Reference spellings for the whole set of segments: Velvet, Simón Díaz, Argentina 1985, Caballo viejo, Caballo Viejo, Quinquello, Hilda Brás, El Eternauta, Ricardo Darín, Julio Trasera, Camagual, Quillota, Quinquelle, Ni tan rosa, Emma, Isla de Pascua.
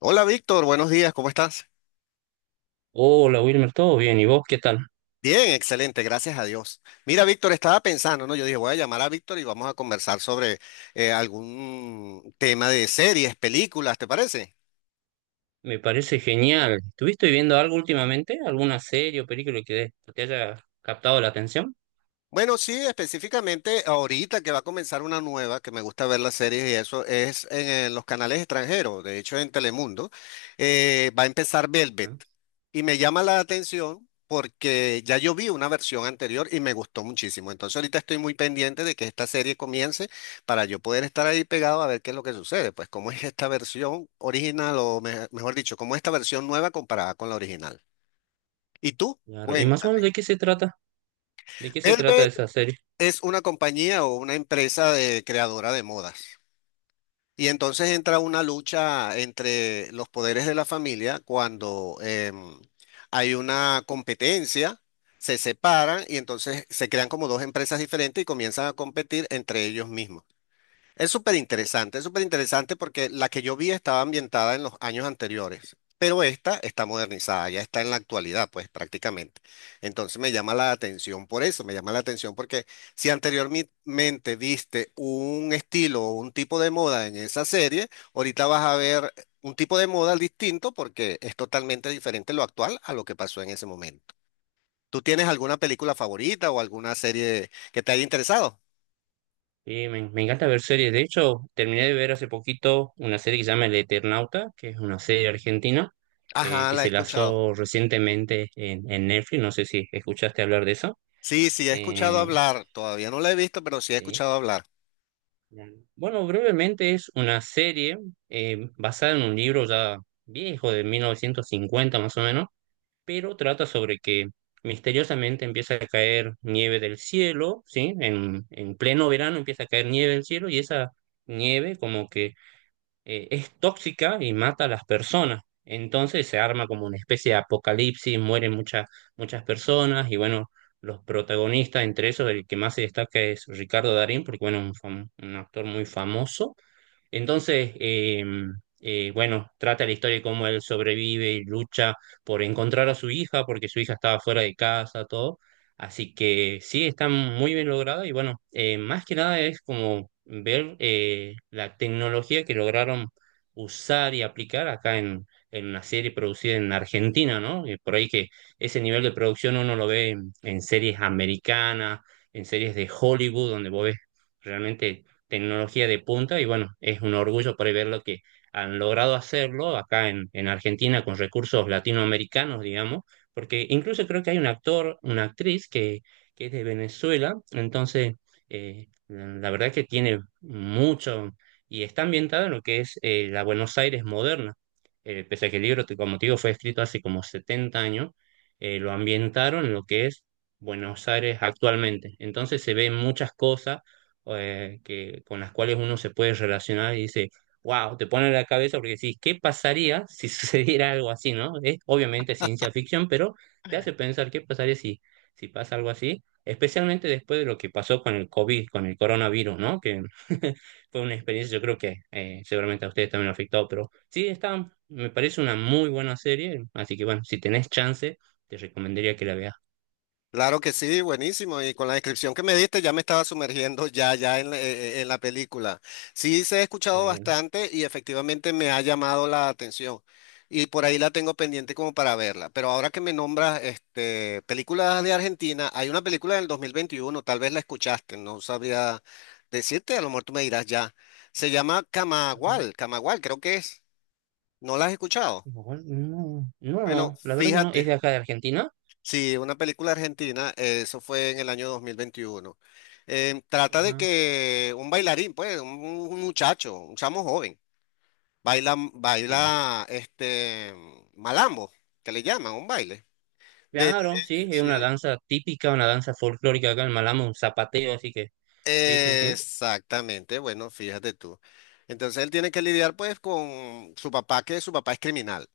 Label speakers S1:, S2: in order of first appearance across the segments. S1: Hola Víctor, buenos días, ¿cómo estás?
S2: Hola Wilmer, ¿todo bien? ¿Y vos qué tal?
S1: Bien, excelente, gracias a Dios. Mira, Víctor, estaba pensando, ¿no? Yo dije, voy a llamar a Víctor y vamos a conversar sobre algún tema de series, películas, ¿te parece?
S2: Me parece genial. ¿Estuviste viendo algo últimamente? ¿Alguna serie o película que te haya captado la atención?
S1: Bueno, sí, específicamente ahorita que va a comenzar una nueva, que me gusta ver las series y eso, es en los canales extranjeros, de hecho en Telemundo, va a empezar Velvet.
S2: ¿No?
S1: Y me llama la atención porque ya yo vi una versión anterior y me gustó muchísimo. Entonces ahorita estoy muy pendiente de que esta serie comience para yo poder estar ahí pegado a ver qué es lo que sucede, pues cómo es esta versión original o mejor dicho, cómo es esta versión nueva comparada con la original. ¿Y tú?
S2: Claro. ¿Y más o menos
S1: Cuéntame.
S2: de qué se trata? ¿De qué se trata
S1: Velvet
S2: esa serie?
S1: es una compañía o una empresa de creadora de modas. Y entonces entra una lucha entre los poderes de la familia cuando hay una competencia, se separan y entonces se crean como dos empresas diferentes y comienzan a competir entre ellos mismos. Es súper interesante porque la que yo vi estaba ambientada en los años anteriores, pero esta está modernizada, ya está en la actualidad, pues prácticamente. Entonces me llama la atención por eso, me llama la atención porque si anteriormente viste un estilo o un tipo de moda en esa serie, ahorita vas a ver un tipo de moda distinto porque es totalmente diferente lo actual a lo que pasó en ese momento. ¿Tú tienes alguna película favorita o alguna serie que te haya interesado?
S2: Y me encanta ver series. De hecho, terminé de ver hace poquito una serie que se llama El Eternauta, que es una serie argentina
S1: Ajá,
S2: que
S1: la he
S2: se
S1: escuchado.
S2: lanzó recientemente en Netflix. No sé si escuchaste hablar de eso.
S1: Sí, sí, he escuchado
S2: Eh,
S1: hablar, todavía no la he visto, pero sí he
S2: sí.
S1: escuchado hablar.
S2: Claro. Bueno, brevemente es una serie basada en un libro ya viejo de 1950 más o menos, pero trata sobre que misteriosamente empieza a caer nieve del cielo, ¿sí? En pleno verano empieza a caer nieve del cielo y esa nieve como que es tóxica y mata a las personas. Entonces se arma como una especie de apocalipsis, mueren muchas personas y bueno, los protagonistas, entre esos el que más se destaca es Ricardo Darín, porque bueno, un actor muy famoso. Entonces, bueno, trata la historia de cómo él sobrevive y lucha por encontrar a su hija, porque su hija estaba fuera de casa, todo. Así que sí, está muy bien lograda y bueno, más que nada es como ver la tecnología que lograron usar y aplicar acá en una serie producida en Argentina, ¿no? Por ahí que ese nivel de producción uno lo ve en series americanas, en series de Hollywood, donde vos ves realmente tecnología de punta y bueno, es un orgullo por ahí ver lo que han logrado hacerlo acá en Argentina con recursos latinoamericanos, digamos, porque incluso creo que hay un actor, una actriz que es de Venezuela, entonces la verdad que tiene mucho y está ambientada en lo que es la Buenos Aires moderna. Pese a que el libro, como te digo, fue escrito hace como 70 años, lo ambientaron en lo que es Buenos Aires actualmente, entonces se ven muchas cosas que, con las cuales uno se puede relacionar y dice, wow, te pone en la cabeza porque decís, ¿qué pasaría si sucediera algo así, ¿no? Es obviamente ciencia ficción, pero te hace pensar qué pasaría si pasa algo así, especialmente después de lo que pasó con el COVID, con el coronavirus, ¿no? Que fue una experiencia, yo creo que seguramente a ustedes también lo afectó, pero sí, está, me parece una muy buena serie, así que bueno, si tenés chance, te recomendaría que la veas.
S1: Claro que sí, buenísimo. Y con la descripción que me diste ya me estaba sumergiendo ya, ya en en la película. Sí, se ha escuchado
S2: Bueno.
S1: bastante y efectivamente me ha llamado la atención. Y por ahí la tengo pendiente como para verla. Pero ahora que me nombras este, películas de Argentina, hay una película del 2021. Tal vez la escuchaste, no sabría decirte, a lo mejor tú me dirás ya. Se llama
S2: Ajá.
S1: Camagual, Camagual creo que es. ¿No la has escuchado?
S2: No, no,
S1: Bueno,
S2: no, la verdad que no, es
S1: fíjate.
S2: de acá de Argentina.
S1: Sí, una película argentina, eso fue en el año 2021. Trata de
S2: Ajá,
S1: que un bailarín, pues, un muchacho, un chamo joven, baila,
S2: sí.
S1: baila este malambo, que le llaman, un baile. De,
S2: Claro, sí, es
S1: sí,
S2: una danza típica, una danza folclórica acá en Malamo, un zapateo, así que, sí, sí, sí.
S1: exactamente, bueno, fíjate tú. Entonces él tiene que lidiar pues con su papá, que su papá es criminal.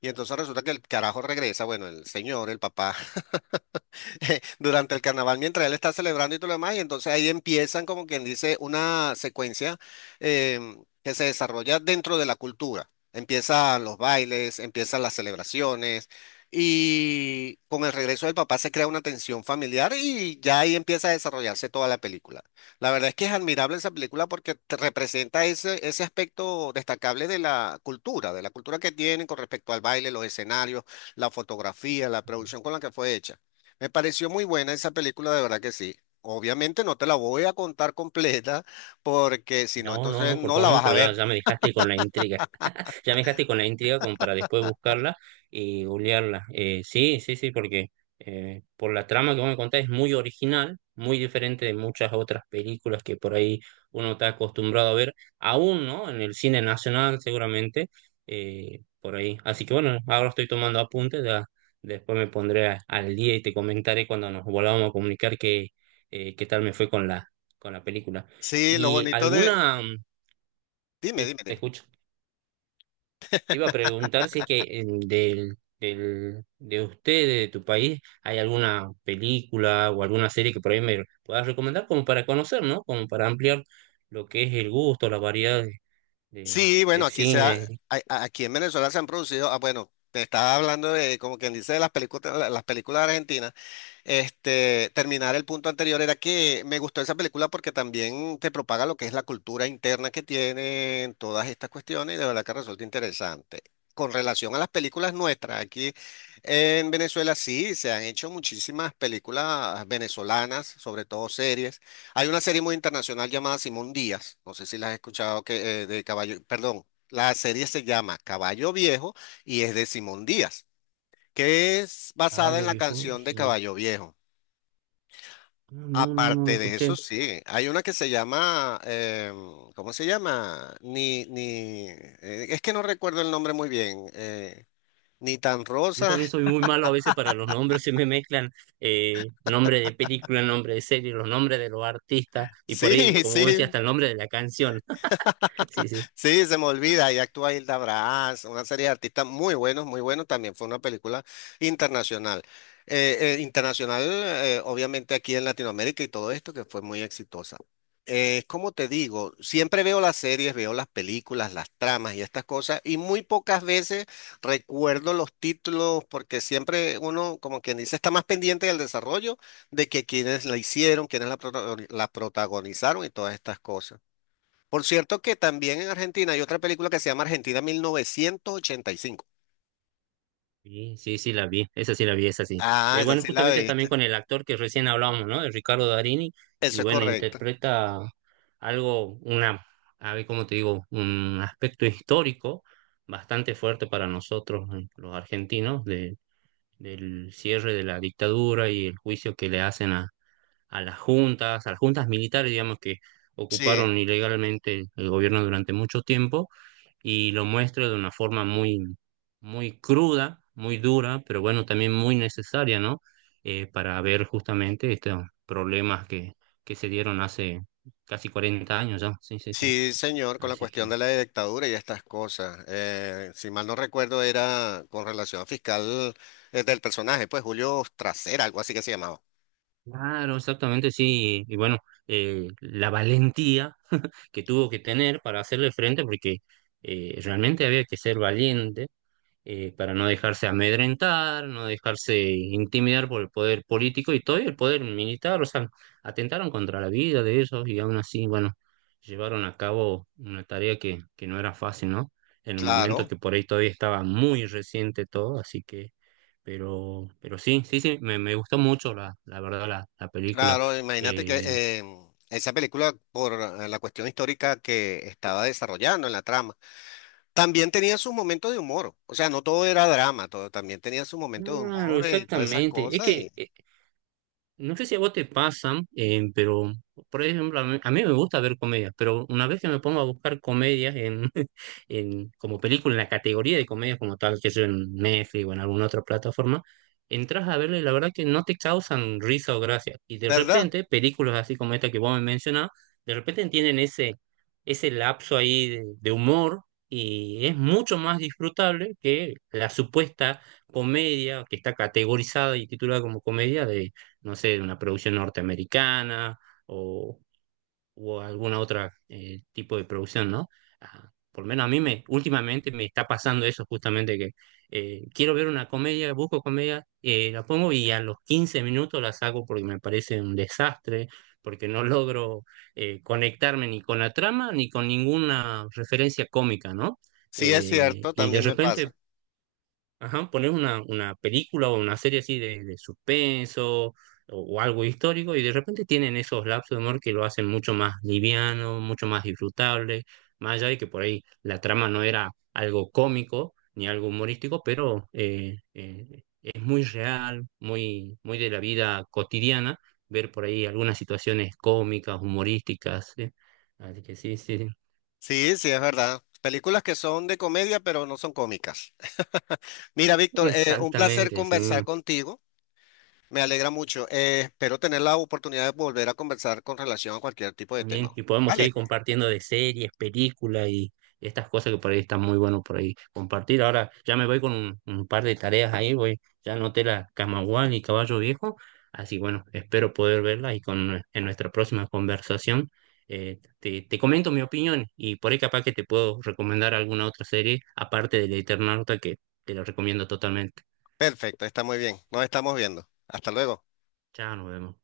S1: Y entonces resulta que el carajo regresa, bueno, el señor, el papá durante el carnaval mientras él está celebrando y todo lo demás, y entonces ahí empiezan como quien dice una secuencia que se desarrolla dentro de la cultura. Empiezan los bailes, empiezan las celebraciones y con el regreso del papá se crea una tensión familiar y ya ahí empieza a desarrollarse toda la película. La verdad es que es admirable esa película porque te representa ese, ese aspecto destacable de la cultura que tienen con respecto al baile, los escenarios, la fotografía, la producción con la que fue hecha. Me pareció muy buena esa película, de verdad que sí. Obviamente no te la voy a contar completa porque si no,
S2: No, no,
S1: entonces
S2: no, por
S1: no
S2: favor,
S1: la
S2: no,
S1: vas a
S2: pero ya,
S1: ver.
S2: ya me dejaste con la intriga. Ya me dejaste con la intriga como para después buscarla y googlearla. Sí, sí, sí, porque por la trama que vos me contás es muy original, muy diferente de muchas otras películas que por ahí uno está acostumbrado a ver, aún, ¿no? En el cine nacional seguramente, por ahí. Así que bueno, ahora estoy tomando apuntes, ya después me pondré al día y te comentaré cuando nos volvamos a comunicar qué, qué tal me fue con con la película.
S1: Sí, lo
S2: ¿Y
S1: bonito de...
S2: alguna...
S1: Dime, dime,
S2: Sí, te
S1: dime.
S2: escucho. Te iba a preguntar si es que de usted, de tu país, hay alguna película o alguna serie que por ahí me puedas recomendar como para conocer, ¿no? Como para ampliar lo que es el gusto, la variedad
S1: Sí, bueno,
S2: de
S1: aquí se ha-
S2: cine.
S1: a- aquí en Venezuela se han producido, ah, bueno, te estaba hablando de, como quien dice, de las películas, las películas argentinas. Este, terminar el punto anterior era que me gustó esa película porque también te propaga lo que es la cultura interna que tienen todas estas cuestiones y de verdad que resulta interesante. Con relación a las películas nuestras, aquí en Venezuela sí se han hecho muchísimas películas venezolanas, sobre todo series. Hay una serie muy internacional llamada Simón Díaz, no sé si la has escuchado, que, de Caballo, perdón, la serie se llama Caballo Viejo y es de Simón Díaz, que es basada en
S2: Caballo
S1: la
S2: viejo,
S1: canción de
S2: sí. No,
S1: Caballo Viejo.
S2: no, no, no lo
S1: Aparte de eso,
S2: escuché.
S1: sí, hay una que se llama, ¿cómo se llama? Ni, ni, es que no recuerdo el nombre muy bien, ni tan
S2: Yo
S1: rosa,
S2: también soy muy malo a veces para los nombres, se me mezclan nombre de película, nombre de serie, los nombres de los artistas y por ahí,
S1: sí,
S2: como vos decías,
S1: sí,
S2: hasta el nombre de la canción. Sí, sí.
S1: sí, se me olvida, y actúa Hilda Brás, una serie de artistas muy buenos, también fue una película internacional. Internacional, obviamente aquí en Latinoamérica y todo esto, que fue muy exitosa. Como te digo, siempre veo las series, veo las películas, las tramas y estas cosas, y muy pocas veces recuerdo los títulos, porque siempre uno, como quien dice, está más pendiente del desarrollo de que quienes la hicieron, quienes la protagonizaron y todas estas cosas. Por cierto que también en Argentina hay otra película que se llama Argentina 1985.
S2: Sí, sí, sí, la vi, esa sí la vi, esa sí.
S1: Ah, esa
S2: Bueno,
S1: sí la
S2: justamente es
S1: viste.
S2: también con el actor que recién hablábamos, ¿no? El Ricardo Darini, y
S1: Eso es
S2: bueno,
S1: correcto.
S2: interpreta algo, una, a ver cómo te digo, un aspecto histórico bastante fuerte para nosotros, los argentinos, del cierre de la dictadura y el juicio que le hacen a las juntas militares, digamos, que
S1: Sí,
S2: ocuparon ilegalmente el gobierno durante mucho tiempo y lo muestro de una forma muy, muy cruda, muy dura, pero bueno, también muy necesaria, ¿no? Para ver justamente estos problemas que se dieron hace casi 40 años ya, sí, sí, sí.
S1: sí, señor, con la
S2: Así
S1: cuestión
S2: que,
S1: de la dictadura y estas cosas. Si mal no recuerdo, era con relación a fiscal del personaje, pues Julio Trasera, algo así que se llamaba.
S2: claro, exactamente, sí. Y bueno, la valentía que tuvo que tener para hacerle frente, porque realmente había que ser valiente, para no dejarse amedrentar, no dejarse intimidar por el poder político y todo y el poder militar, o sea, atentaron contra la vida de ellos y aún así, bueno, llevaron a cabo una tarea que no era fácil, ¿no? En un momento
S1: Claro,
S2: que por ahí todavía estaba muy reciente todo, así que, pero sí, sí, sí, me gustó mucho la verdad la película.
S1: claro, imagínate
S2: Eh,
S1: que esa película, por la cuestión histórica que estaba desarrollando en la trama, también tenía sus momentos de humor, o sea, no todo era drama, todo también tenía sus momentos de
S2: claro,
S1: humor y todas esas
S2: exactamente. Es
S1: cosas,
S2: que
S1: y
S2: no sé si a vos te pasan, pero por ejemplo, a mí me gusta ver comedias, pero una vez que me pongo a buscar comedias como película, en la categoría de comedias como tal, que sea en Netflix o en alguna otra plataforma, entras a verle y la verdad que no te causan risa o gracia. Y de
S1: ¿verdad?
S2: repente, películas así como esta que vos me mencionás, de repente tienen ese lapso ahí de humor y es mucho más disfrutable que la supuesta comedia que está categorizada y titulada como comedia de no sé, de una producción norteamericana o, o alguna otra tipo de producción, ¿no? Ah, por lo menos últimamente me está pasando eso justamente que quiero ver una comedia, busco comedia, la pongo y a los 15 minutos la saco porque me parece un desastre, porque no logro conectarme ni con la trama ni con ninguna referencia cómica, ¿no?
S1: Sí, es cierto,
S2: Y de
S1: también me
S2: repente
S1: pasa.
S2: ajá, pones una película o una serie así de suspenso o algo histórico y de repente tienen esos lapsos de humor que lo hacen mucho más liviano, mucho más disfrutable, más allá de que por ahí la trama no era algo cómico ni algo humorístico, pero es muy real, muy, muy de la vida cotidiana ver por ahí algunas situaciones cómicas, humorísticas, ¿sí? Así que sí, sí,
S1: Sí, sí, es verdad. Películas que son de comedia, pero no son cómicas. Mira, Víctor, un placer
S2: exactamente, sí.
S1: conversar contigo, me alegra mucho. Espero tener la oportunidad de volver a conversar con relación a cualquier tipo de tema.
S2: También, y podemos seguir
S1: Vale,
S2: compartiendo de series, películas y estas cosas que por ahí están muy bueno por ahí compartir. Ahora ya me voy con un par de tareas ahí, voy, ya anoté la Camagual y Caballo Viejo, así bueno, espero poder verla en nuestra próxima conversación te comento mi opinión y por ahí capaz que te puedo recomendar alguna otra serie aparte del Eternauta que te lo recomiendo totalmente.
S1: perfecto, está muy bien, nos estamos viendo. Hasta luego.
S2: Chao, nos vemos.